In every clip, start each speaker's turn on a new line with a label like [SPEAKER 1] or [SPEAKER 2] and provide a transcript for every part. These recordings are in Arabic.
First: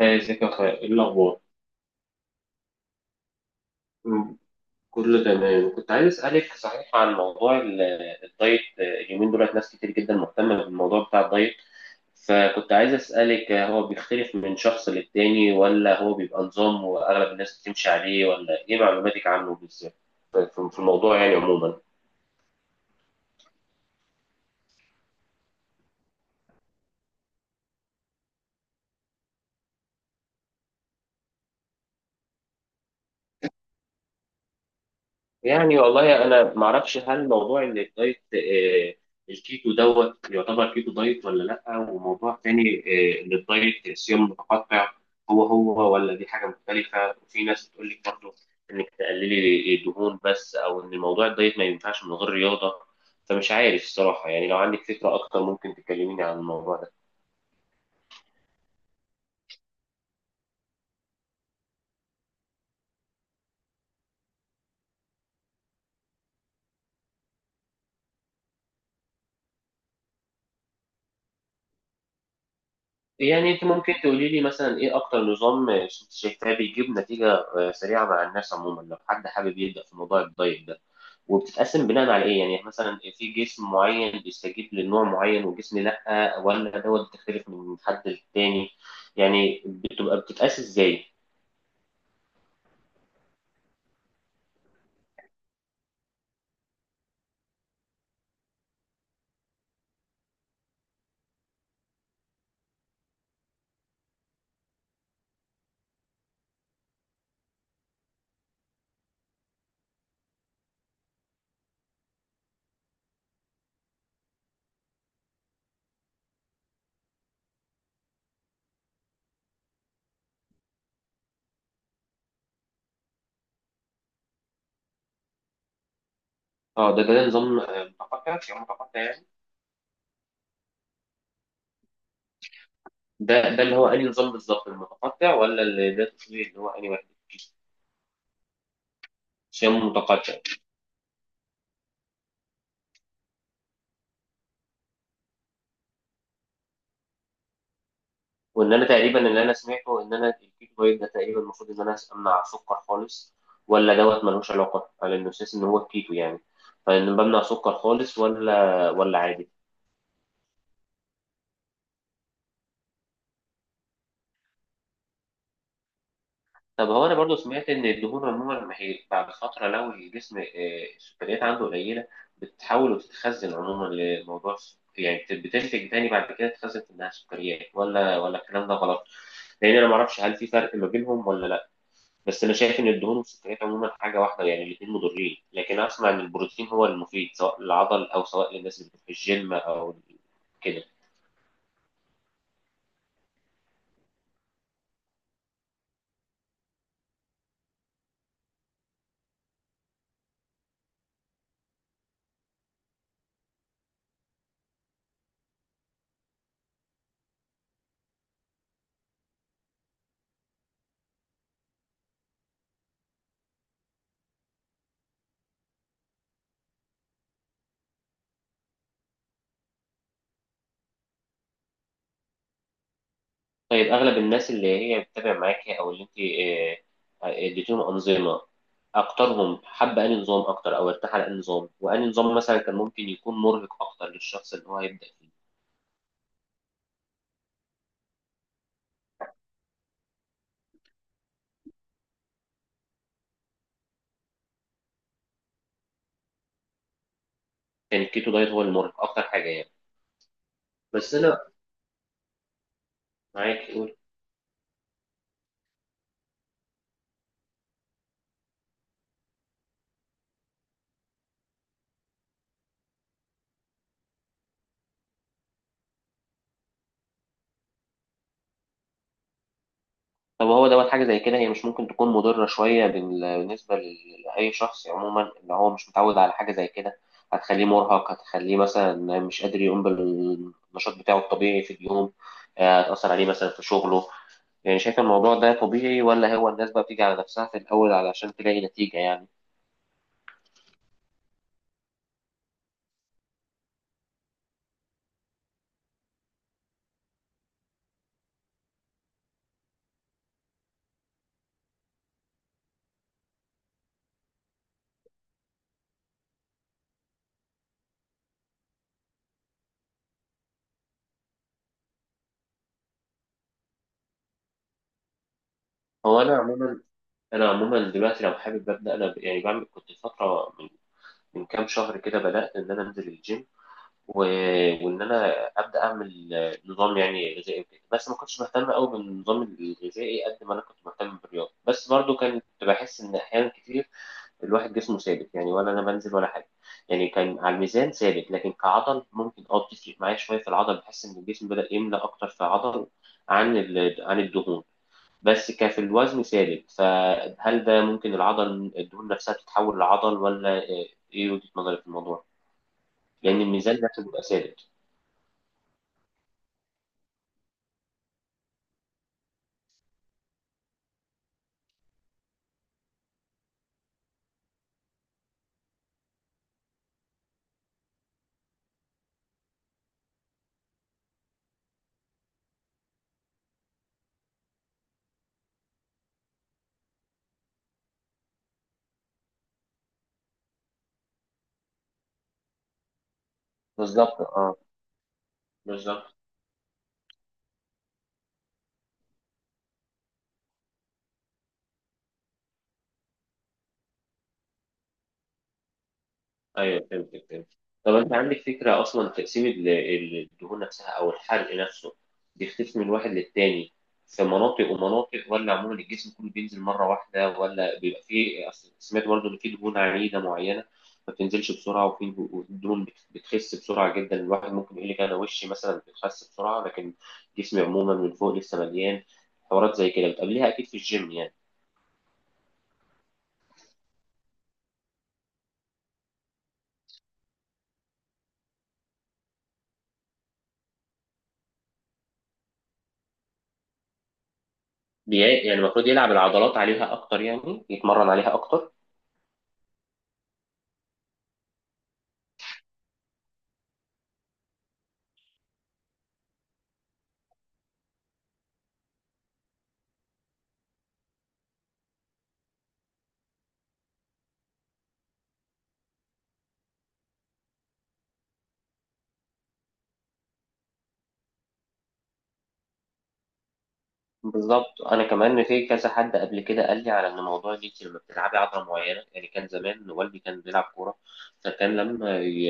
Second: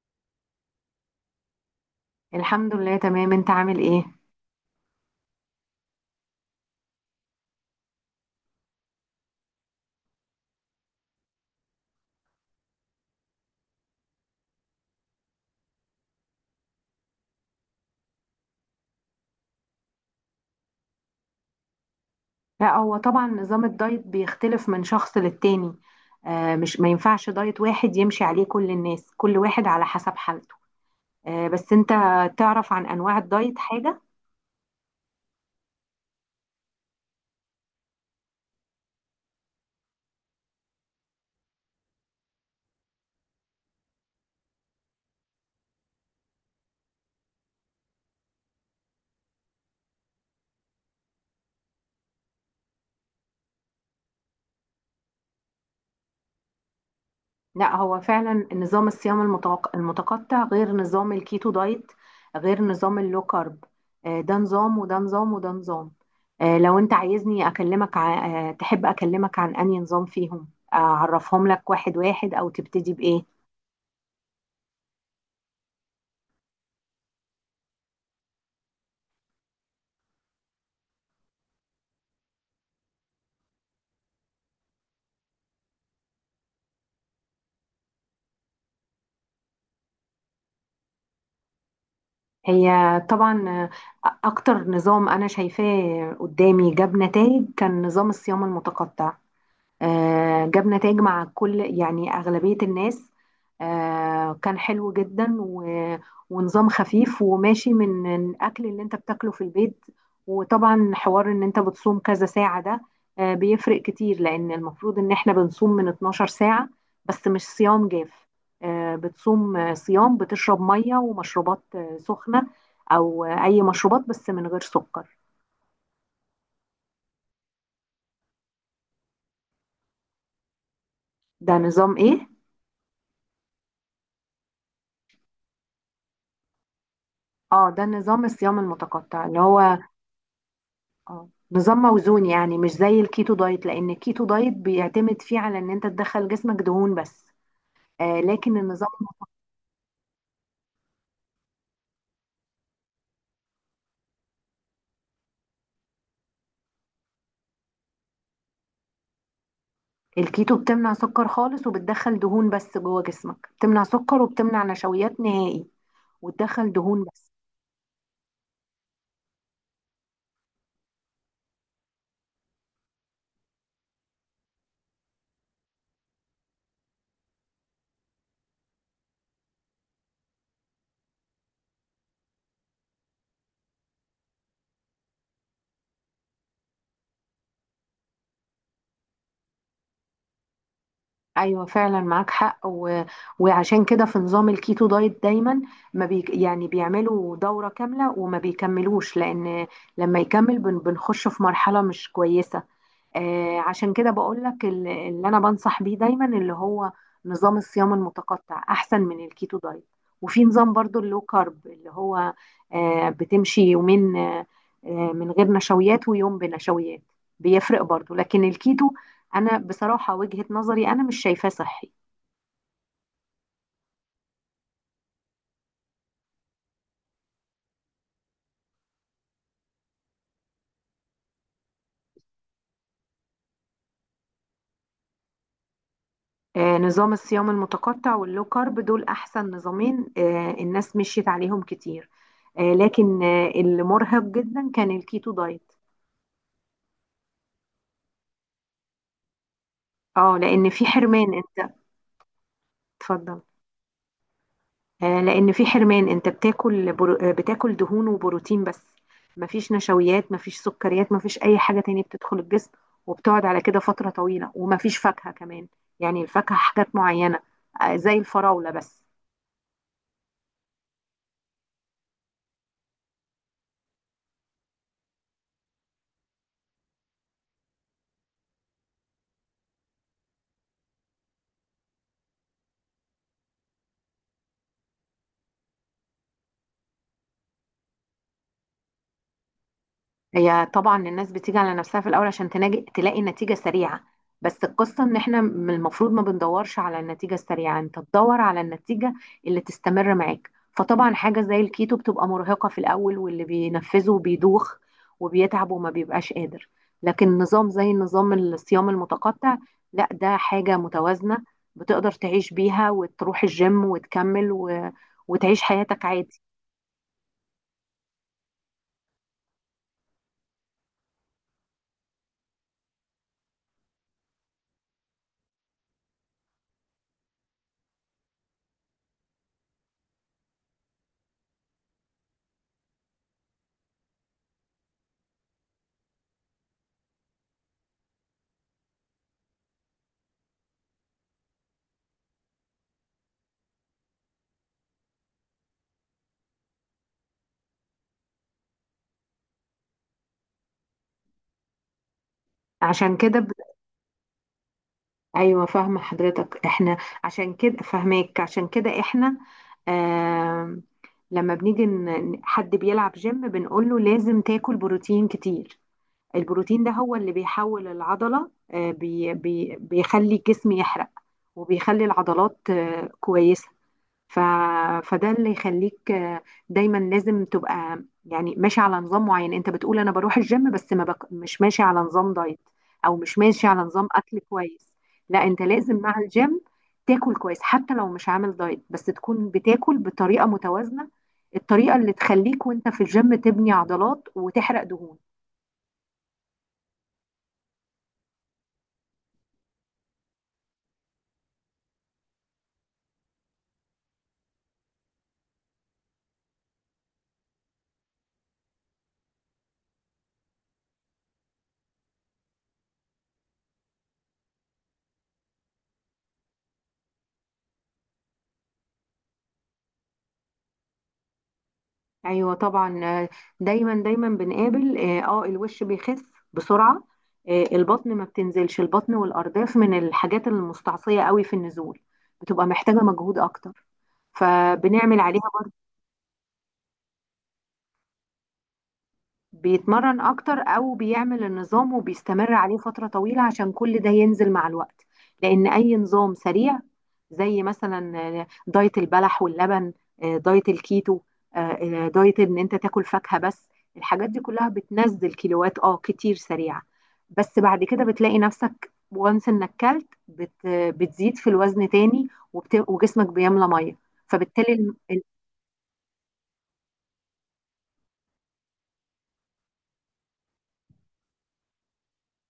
[SPEAKER 1] هاي، ازيك يا اخويا؟ ايه الاخبار؟
[SPEAKER 2] الحمد لله، تمام. انت عامل ايه؟
[SPEAKER 1] مم. كله تمام. كنت عايز اسالك صحيح عن موضوع الدايت. اليومين دولت ناس كتير جدا مهتمه بالموضوع بتاع الدايت، فكنت عايز اسالك، هو بيختلف من شخص للتاني ولا هو بيبقى نظام واغلب الناس بتمشي عليه؟ ولا ايه معلوماتك عنه بالذات في الموضوع يعني عموما؟
[SPEAKER 2] لا، هو طبعا نظام الدايت بيختلف من شخص للتاني. آه، مش ما ينفعش دايت واحد يمشي عليه كل الناس، كل واحد على حسب حالته. آه، بس انت تعرف عن انواع الدايت حاجة؟
[SPEAKER 1] يعني والله انا ما اعرفش، هل موضوع ان الدايت الكيتو دوت يعتبر كيتو دايت ولا لا، وموضوع تاني ان الدايت صيام متقطع هو هو، ولا دي حاجه مختلفه؟ وفي ناس بتقول لك برضه انك تقللي دهون بس، او ان موضوع الدايت ما ينفعش من غير رياضه. فمش عارف الصراحه، يعني لو عندك فكره اكتر ممكن تكلميني عن الموضوع ده.
[SPEAKER 2] لا، هو فعلا نظام الصيام المتقطع غير نظام الكيتو دايت، غير نظام اللو كارب. آه، ده نظام وده نظام وده نظام. آه، لو انت عايزني اكلمك تحب اكلمك عن انهي نظام فيهم؟ اعرفهم لك واحد واحد او تبتدي بايه؟
[SPEAKER 1] يعني انت ممكن تقولي لي مثلا ايه اكتر نظام شايفاه بيجيب نتيجه سريعه مع الناس عموما، لو حد حابب يبدا في موضوع الدايت ده، وبتتقسم بناء على ايه؟ يعني مثلا في جسم معين بيستجيب لنوع معين وجسم لا، ولا دوت بتختلف من حد للتاني؟ يعني بتبقى بتتقاس ازاي؟
[SPEAKER 2] هي طبعا. أكتر نظام أنا شايفاه قدامي جاب نتائج كان نظام الصيام المتقطع. جاب نتائج مع، كل يعني، أغلبية الناس. كان حلو جدا ونظام خفيف وماشي من الأكل اللي أنت بتاكله في البيت. وطبعا حوار إن أنت بتصوم كذا ساعة ده، بيفرق كتير لأن المفروض إن إحنا بنصوم من 12 ساعة. بس مش صيام جاف. بتصوم صيام، بتشرب مية ومشروبات سخنة، أو أي مشروبات بس من غير سكر.
[SPEAKER 1] اه، ده نظام متقطع، يعني متقطع يعني.
[SPEAKER 2] ده نظام إيه؟
[SPEAKER 1] ده اللي هو انهي نظام بالظبط، المتقطع ولا اللي ده تقصدي اللي هو انهي واحد؟
[SPEAKER 2] اه، ده نظام الصيام المتقطع اللي
[SPEAKER 1] شام
[SPEAKER 2] هو
[SPEAKER 1] متقطع.
[SPEAKER 2] اه، نظام موزون، يعني مش زي الكيتو دايت، لان الكيتو دايت بيعتمد فيه على ان انت تدخل جسمك دهون بس. آه، لكن
[SPEAKER 1] وان انا
[SPEAKER 2] النظام
[SPEAKER 1] تقريبا اللي انا سمعته ان انا الكيتو دايت ده تقريبا المفروض ان انا امنع السكر خالص، ولا دوت ملوش علاقه على انه اساس ان هو الكيتو يعني؟ فان بمنع سكر خالص ولا عادي؟
[SPEAKER 2] الكيتو بتمنع سكر خالص وبتدخل دهون بس جوه جسمك، بتمنع سكر وبتمنع نشويات نهائي وتدخل
[SPEAKER 1] طب
[SPEAKER 2] دهون
[SPEAKER 1] هو انا
[SPEAKER 2] بس.
[SPEAKER 1] برضو سمعت ان الدهون عموما لما هي بعد فتره، لو الجسم السكريات عنده قليله، بتتحول وتتخزن عموما لموضوع يعني بتنتج تاني بعد كده، تتخزن في انها سكريات، ولا الكلام ده غلط؟ لان انا ما اعرفش هل في فرق ما بينهم ولا لا. بس انا شايف ان الدهون والسكريات عموما حاجه واحده، يعني الاثنين مضرين، لكن اسمع ان البروتين هو المفيد سواء للعضل او سواء للناس اللي في الجيم او كده.
[SPEAKER 2] ايوه، فعلا معاك حق، و... وعشان كده في نظام الكيتو دايت دايما ما بي... يعني بيعملوا دورة كاملة وما بيكملوش، لان لما يكمل بنخش في مرحلة مش كويسة. عشان كده بقول لك اللي انا بنصح بيه دايما اللي هو نظام الصيام المتقطع احسن من الكيتو دايت. وفي نظام برضو اللو كارب اللي هو بتمشي يومين من غير نشويات، ويوم بنشويات. بيفرق برضو، لكن الكيتو انا بصراحة وجهة نظري انا مش شايفاه صحي.
[SPEAKER 1] طيب، أغلب الناس اللي هي بتتابع معاكي أو اللي أنت اديتيهم أنظمة، أكترهم حب أنهي نظام أكتر أو ارتاح على أنهي نظام، وأنهي نظام مثلا كان ممكن يكون مرهق أكتر للشخص اللي هو هيبدأ فيه؟
[SPEAKER 2] نظام الصيام المتقطع واللو كارب دول احسن نظامين. الناس مشيت عليهم كتير. لكن اللي مرهق جدا كان الكيتو دايت.
[SPEAKER 1] كان الكيتو دايت هو المرهق أكتر حاجة يعني؟
[SPEAKER 2] اه، لان في
[SPEAKER 1] بس
[SPEAKER 2] حرمان
[SPEAKER 1] أنا،
[SPEAKER 2] انت... اتفضل.
[SPEAKER 1] معاك قول.
[SPEAKER 2] لان في حرمان، انت بتاكل برو... آه، بتاكل دهون وبروتين بس. مفيش نشويات، مفيش سكريات، مفيش اي حاجه تانية بتدخل الجسم، وبتقعد على كده فتره طويله، ومفيش فاكهه كمان. يعني الفاكهه حاجات معينه، زي الفراوله بس.
[SPEAKER 1] طب هو دوت حاجة زي كده هي مش ممكن تكون مضرة شوية بالنسبة لأي شخص عموما اللي هو مش متعود على حاجة زي كده؟ هتخليه مرهق، هتخليه مثلا مش قادر يقوم بالنشاط بتاعه الطبيعي في اليوم، هتأثر عليه مثلا في شغله. يعني شايف الموضوع ده طبيعي، ولا هو الناس بقى بتيجي على نفسها في الأول علشان تلاقي نتيجة يعني؟
[SPEAKER 2] هي طبعا الناس بتيجي على نفسها في الاول عشان تناجي تلاقي نتيجه سريعه. بس القصه ان احنا من المفروض ما بندورش على النتيجه السريعه، انت تدور على النتيجه اللي تستمر معاك. فطبعا حاجه زي الكيتو بتبقى مرهقه في الاول، واللي بينفذه بيدوخ وبيتعب وما بيبقاش قادر. لكن نظام زي نظام الصيام المتقطع، لا، ده حاجه متوازنه، بتقدر تعيش بيها وتروح الجيم وتكمل، و... وتعيش حياتك
[SPEAKER 1] هو أنا
[SPEAKER 2] عادي.
[SPEAKER 1] عموما، دلوقتي لو حابب أبدأ أنا يعني بعمل، كنت فترة من كام شهر كده بدأت إن أنا أنزل الجيم، و... وإن أنا أبدأ أعمل نظام يعني غذائي وكده. بس ما كنتش مهتم أوي بالنظام الغذائي قد ما أنا كنت مهتم بالرياضة، بس برضو كنت بحس إن أحيانا كتير الواحد جسمه ثابت، يعني ولا انا بنزل ولا حاجه. يعني كان على الميزان ثابت لكن كعضل، ممكن بتفرق معايا شويه في العضل، بحس ان الجسم بدا يملى اكتر في عضل عن عن الدهون. بس كان في الوزن ثابت، فهل ده ممكن العضل الدهون نفسها تتحول لعضل، ولا ايه وجهه نظرك في الموضوع؟
[SPEAKER 2] عشان
[SPEAKER 1] لان
[SPEAKER 2] كده
[SPEAKER 1] الميزان نفسه بيبقى ثابت.
[SPEAKER 2] ايوه، فاهمه حضرتك. احنا عشان كده فاهماك. عشان كده احنا، آم، لما بنيجي حد بيلعب جيم بنقول له لازم تاكل بروتين كتير. البروتين ده هو اللي بيحول العضله، آه، بي بي بيخلي الجسم يحرق، وبيخلي العضلات كويسه. ف... فده اللي يخليك، دايما لازم تبقى، يعني، ماشي على نظام معين. انت بتقول انا بروح الجيم بس ما بك... مش ماشي على نظام دايت، او مش ماشي على نظام
[SPEAKER 1] بالظبط،
[SPEAKER 2] اكل كويس. لا، انت لازم
[SPEAKER 1] بالظبط.
[SPEAKER 2] مع الجيم تاكل كويس، حتى لو مش عامل دايت، بس تكون بتاكل بطريقة متوازنة، الطريقة اللي تخليك وانت في الجيم تبني عضلات وتحرق دهون.
[SPEAKER 1] ايوه فهمتك، فهمت. طب انت عندك فكره اصلا، تقسيم الدهون نفسها او الحرق نفسه بيختلف من واحد للتاني في مناطق ومناطق، ولا عموما الجسم كله بينزل مره واحده، ولا بيبقى فيه؟ أصل سمعت برضه ان في دهون عنيده معينه ما بتنزلش بسرعه، وفي دهون بتخس بسرعه جدا. الواحد ممكن يقول لك انا وشي مثلا بتخس بسرعه، لكن جسمي عموما من فوق لسه مليان. حوارات زي كده بتقابليها اكيد في الجيم يعني.
[SPEAKER 2] ايوه طبعا. دايما دايما بنقابل، الوش بيخس بسرعه. البطن ما بتنزلش. البطن والارداف من الحاجات المستعصيه قوي في النزول، بتبقى محتاجه مجهود اكتر، فبنعمل عليها.
[SPEAKER 1] يعني المفروض يلعب العضلات عليها اكتر، يعني يتمرن عليها اكتر.
[SPEAKER 2] بيتمرن اكتر او بيعمل النظام وبيستمر عليه فترة طويلة، عشان كل ده ينزل مع الوقت. لان اي نظام سريع، زي مثلا دايت البلح واللبن، دايت الكيتو، دايت ان انت تاكل فاكهة بس، الحاجات دي كلها بتنزل كيلوات كتير سريعة. بس بعد كده بتلاقي نفسك، وانس انك كلت بتزيد في الوزن تاني، وجسمك بيملى ميه.
[SPEAKER 1] بالظبط،
[SPEAKER 2] فبالتالي
[SPEAKER 1] انا كمان في كذا حد قبل كده قال لي على ان موضوع ان انت لما بتلعبي عضله معينه، يعني كان زمان والدي كان بيلعب كوره، فكان لما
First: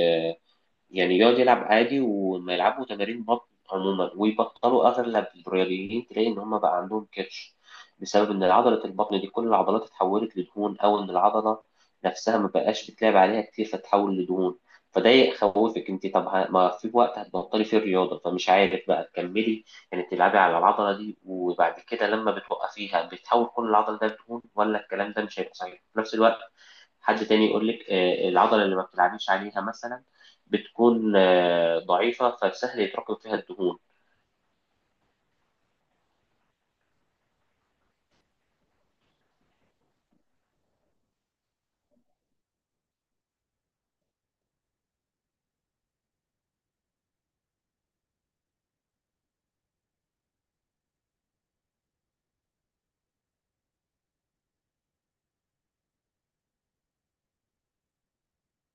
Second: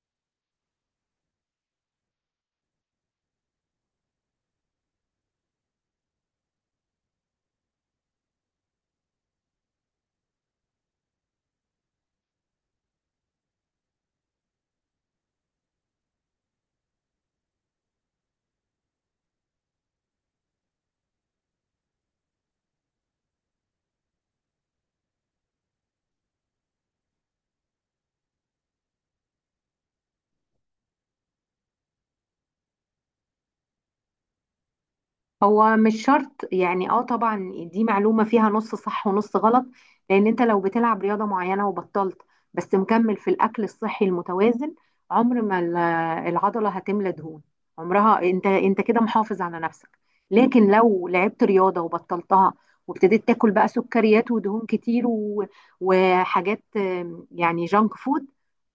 [SPEAKER 1] يعني يقعد يلعب عادي وما يلعبوا تمارين بطن عموما ويبطلوا، اغلب الرياضيين تلاقي ان هم بقى عندهم كرش، بسبب ان عضله البطن دي كل العضلات اتحولت لدهون، او ان العضله نفسها ما بقاش بتلعب عليها كتير فتتحول لدهون. فده يخوفك انت. طب ما في وقت هتبطلي فيه الرياضه، فمش عارف بقى تكملي، يعني تلعبي على العضله دي وبعد كده لما بتوقفيها بتحول كل العضله ده لدهون، ولا الكلام ده مش هيبقى صحيح؟ في نفس الوقت حد تاني يقول لك العضلة اللي ما بتلعبيش عليها مثلا بتكون ضعيفة، فسهل يتراكم فيها الدهون.
[SPEAKER 2] هو مش شرط، يعني، طبعا دي معلومة فيها نص صح ونص غلط. لان انت لو بتلعب رياضة معينة وبطلت، بس مكمل في الاكل الصحي المتوازن، عمر ما العضلة هتملى دهون. عمرها، انت كده محافظ على نفسك. لكن لو لعبت رياضة وبطلتها، وابتديت تاكل بقى سكريات ودهون كتير، و... وحاجات، يعني، جانك فود،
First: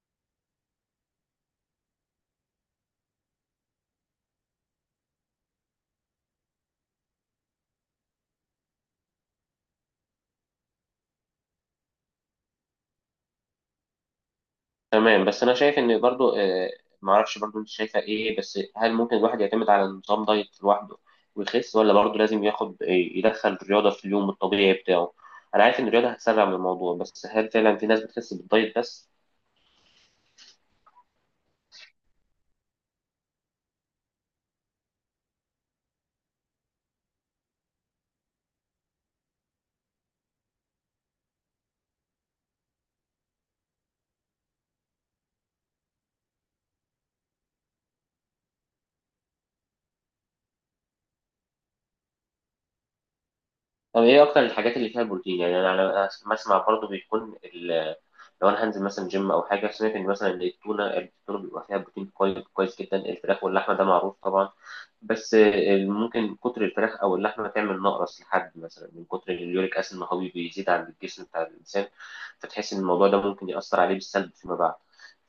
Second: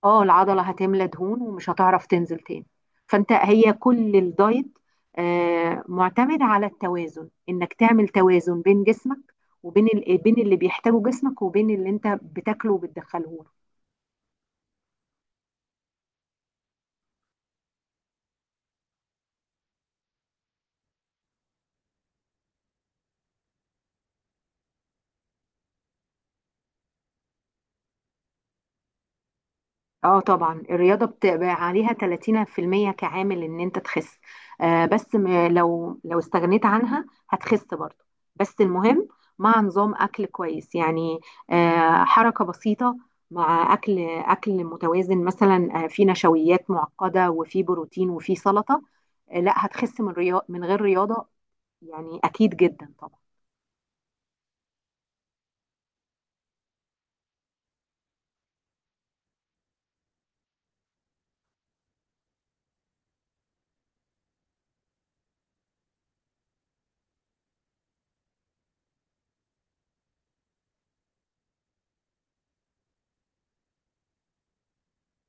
[SPEAKER 2] اه العضلة هتملى دهون ومش هتعرف تنزل تاني. فانت، هي كل الدايت معتمد على التوازن، انك تعمل توازن بين جسمك، وبين بين اللي بيحتاجه جسمك وبين اللي انت بتاكله وبتدخله له.
[SPEAKER 1] تمام، بس أنا شايف إن برضو، معرفش برضو أنت شايفة إيه، بس هل ممكن الواحد يعتمد على نظام دايت لوحده ويخس، ولا برضو لازم ياخد، يدخل الرياضة في اليوم الطبيعي بتاعه؟ أنا عارف إن الرياضة هتسرع من الموضوع، بس هل فعلا في ناس بتخس بالدايت بس؟
[SPEAKER 2] اه طبعا، الرياضه بتبقى عليها 30% كعامل ان انت تخس. آه بس م- لو استغنيت عنها هتخس برضه. بس المهم مع نظام اكل كويس، يعني حركه بسيطه، مع اكل متوازن، مثلا في نشويات معقده وفي بروتين وفي سلطه. لا، هتخس من من غير رياضة، يعني اكيد جدا طبعا.
[SPEAKER 1] طب ايه اكتر الحاجات اللي فيها بروتين يعني؟ انا بسمع برضو بيكون لو انا هنزل مثلا جيم او حاجه، سمعت ان مثلا إن التونه بيبقى فيها بروتين كويس كويس جدا، الفراخ واللحمه ده معروف طبعا. بس ممكن كتر الفراخ او اللحمه تعمل نقرس لحد مثلا، من كتر اليوريك اسيد ما هو بيزيد عند الجسم بتاع الانسان، فتحس ان الموضوع ده ممكن ياثر عليه بالسلب فيما بعد.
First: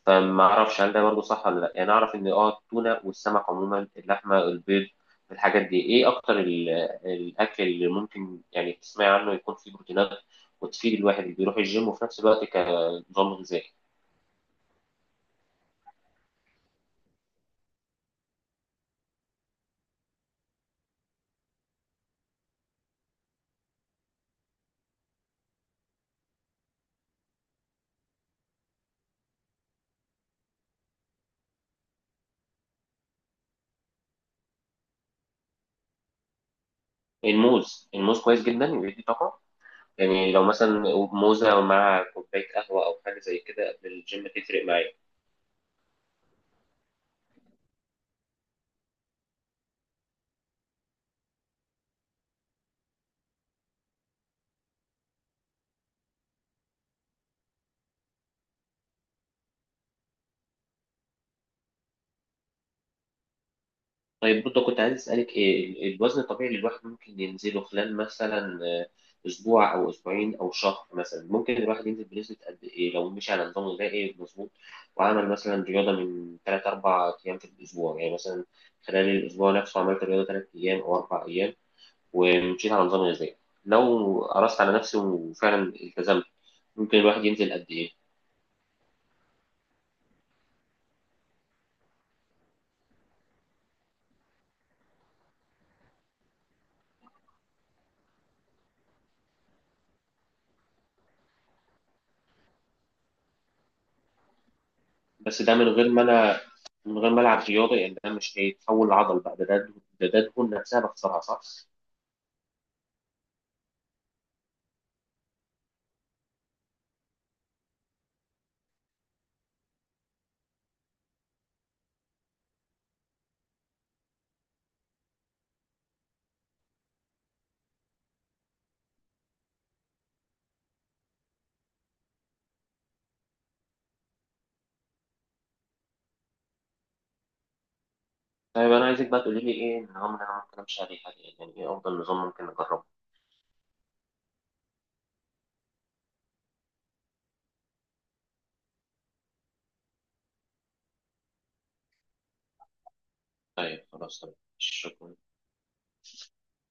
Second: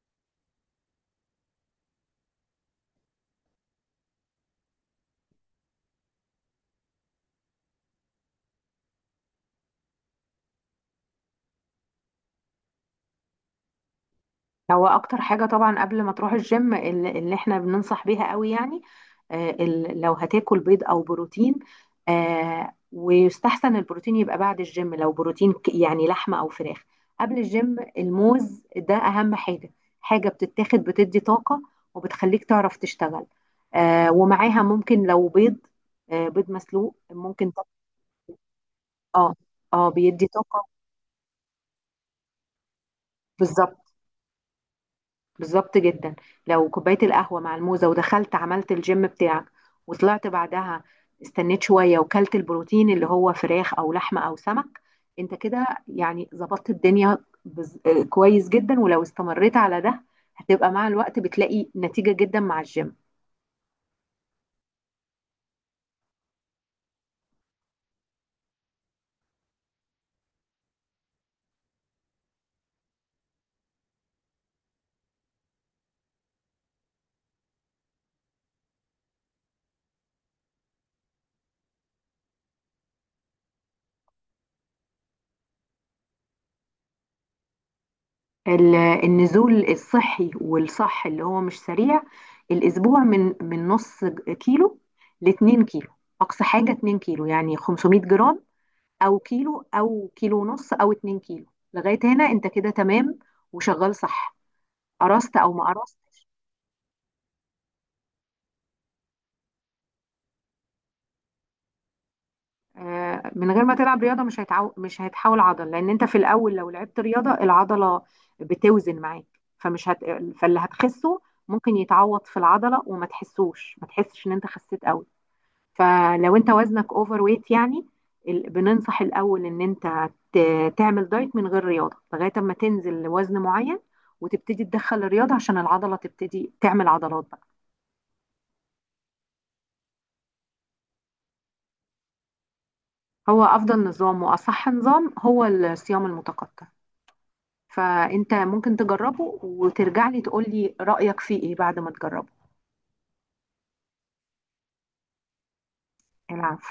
[SPEAKER 1] فما اعرفش هل ده برضه صح ولا لا. يعني اعرف ان التونه والسمك عموما، اللحمه، البيض، الحاجات دي ايه اكتر الاكل اللي ممكن يعني تسمعي عنه يكون فيه بروتينات، وتفيد الواحد اللي بيروح الجيم وفي نفس الوقت كنظام غذائي.
[SPEAKER 2] هو اكتر حاجه طبعا قبل ما تروح الجيم، اللي احنا بننصح بيها قوي، يعني، لو هتاكل بيض او بروتين. ويستحسن البروتين يبقى بعد الجيم، لو بروتين يعني لحمه او فراخ. قبل الجيم، الموز ده اهم حاجه، حاجه بتتاخد بتدي طاقه، وبتخليك تعرف تشتغل. ومعاها ممكن لو بيض، بيض مسلوق، ممكن
[SPEAKER 1] الموز، الموز كويس جدا ويدي
[SPEAKER 2] اه.
[SPEAKER 1] طاقه.
[SPEAKER 2] اه، بيدي
[SPEAKER 1] يعني لو
[SPEAKER 2] طاقه.
[SPEAKER 1] مثلا موزه مع كوبايه قهوه او حاجه زي كده
[SPEAKER 2] بالظبط.
[SPEAKER 1] قبل الجيم تفرق معايا.
[SPEAKER 2] بالظبط جدا. لو كوباية القهوة مع الموزة، ودخلت عملت الجيم بتاعك، وطلعت بعدها، استنيت شوية وكلت البروتين اللي هو فراخ أو لحمة أو سمك، انت كده، يعني، ظبطت الدنيا. بز... آه، كويس جدا، ولو استمريت على ده هتبقى مع الوقت بتلاقي نتيجة جدا مع الجيم.
[SPEAKER 1] طيب برضه كنت عايز أسألك إيه الوزن الطبيعي اللي الواحد ممكن ينزله خلال مثلا أسبوع أو أسبوعين أو شهر؟ مثلا ممكن الواحد ينزل بنسبة قد إيه لو مشي على نظام غذائي مظبوط وعمل مثلا رياضة من تلات أربع أيام في الأسبوع، يعني مثلا خلال الأسبوع نفسه عملت رياضة تلات أيام أو أربع أيام ومشيت على نظام غذائي، لو قرصت على نفسي وفعلا التزمت، ممكن الواحد ينزل قد إيه؟
[SPEAKER 2] النزول الصحي والصح اللي هو مش سريع، الأسبوع من نص كيلو لاتنين كيلو. أقصى حاجة 2 كيلو، يعني 500 جرام او كيلو او كيلو ونص او 2 كيلو. لغايه هنا انت كده تمام وشغال صح، قرصت
[SPEAKER 1] بس
[SPEAKER 2] او
[SPEAKER 1] ده
[SPEAKER 2] ما قرصتش.
[SPEAKER 1] من غير ما العب رياضه، يعني ده مش هيتحول لعضل بقى، ده دهون نفسها بخسرها صح؟
[SPEAKER 2] من غير ما تلعب رياضه، مش هيتحول عضل، لان انت في الاول لو لعبت رياضه العضله بتوزن معاك. فمش هت... فاللي هتخسه ممكن يتعوض في العضله، وما تحسوش ما تحسش ان انت خسيت قوي. فلو انت وزنك اوفر ويت، يعني، بننصح الاول ان انت تعمل دايت من غير رياضه لغايه اما تنزل لوزن معين، وتبتدي تدخل الرياضه عشان العضله تبتدي تعمل عضلات بقى.
[SPEAKER 1] طيب انا عايزك بقى تقولي لي ايه النظام اللي انا ممكن امشي عليه حاليا؟ يعني ايه افضل نظام ممكن اجربه؟
[SPEAKER 2] هو افضل نظام واصح نظام هو الصيام المتقطع، فانت ممكن تجربه وترجع لي تقول لي رايك فيه ايه بعد ما تجربه.
[SPEAKER 1] طيب خلاص، تمام، شكرا.
[SPEAKER 2] العفو.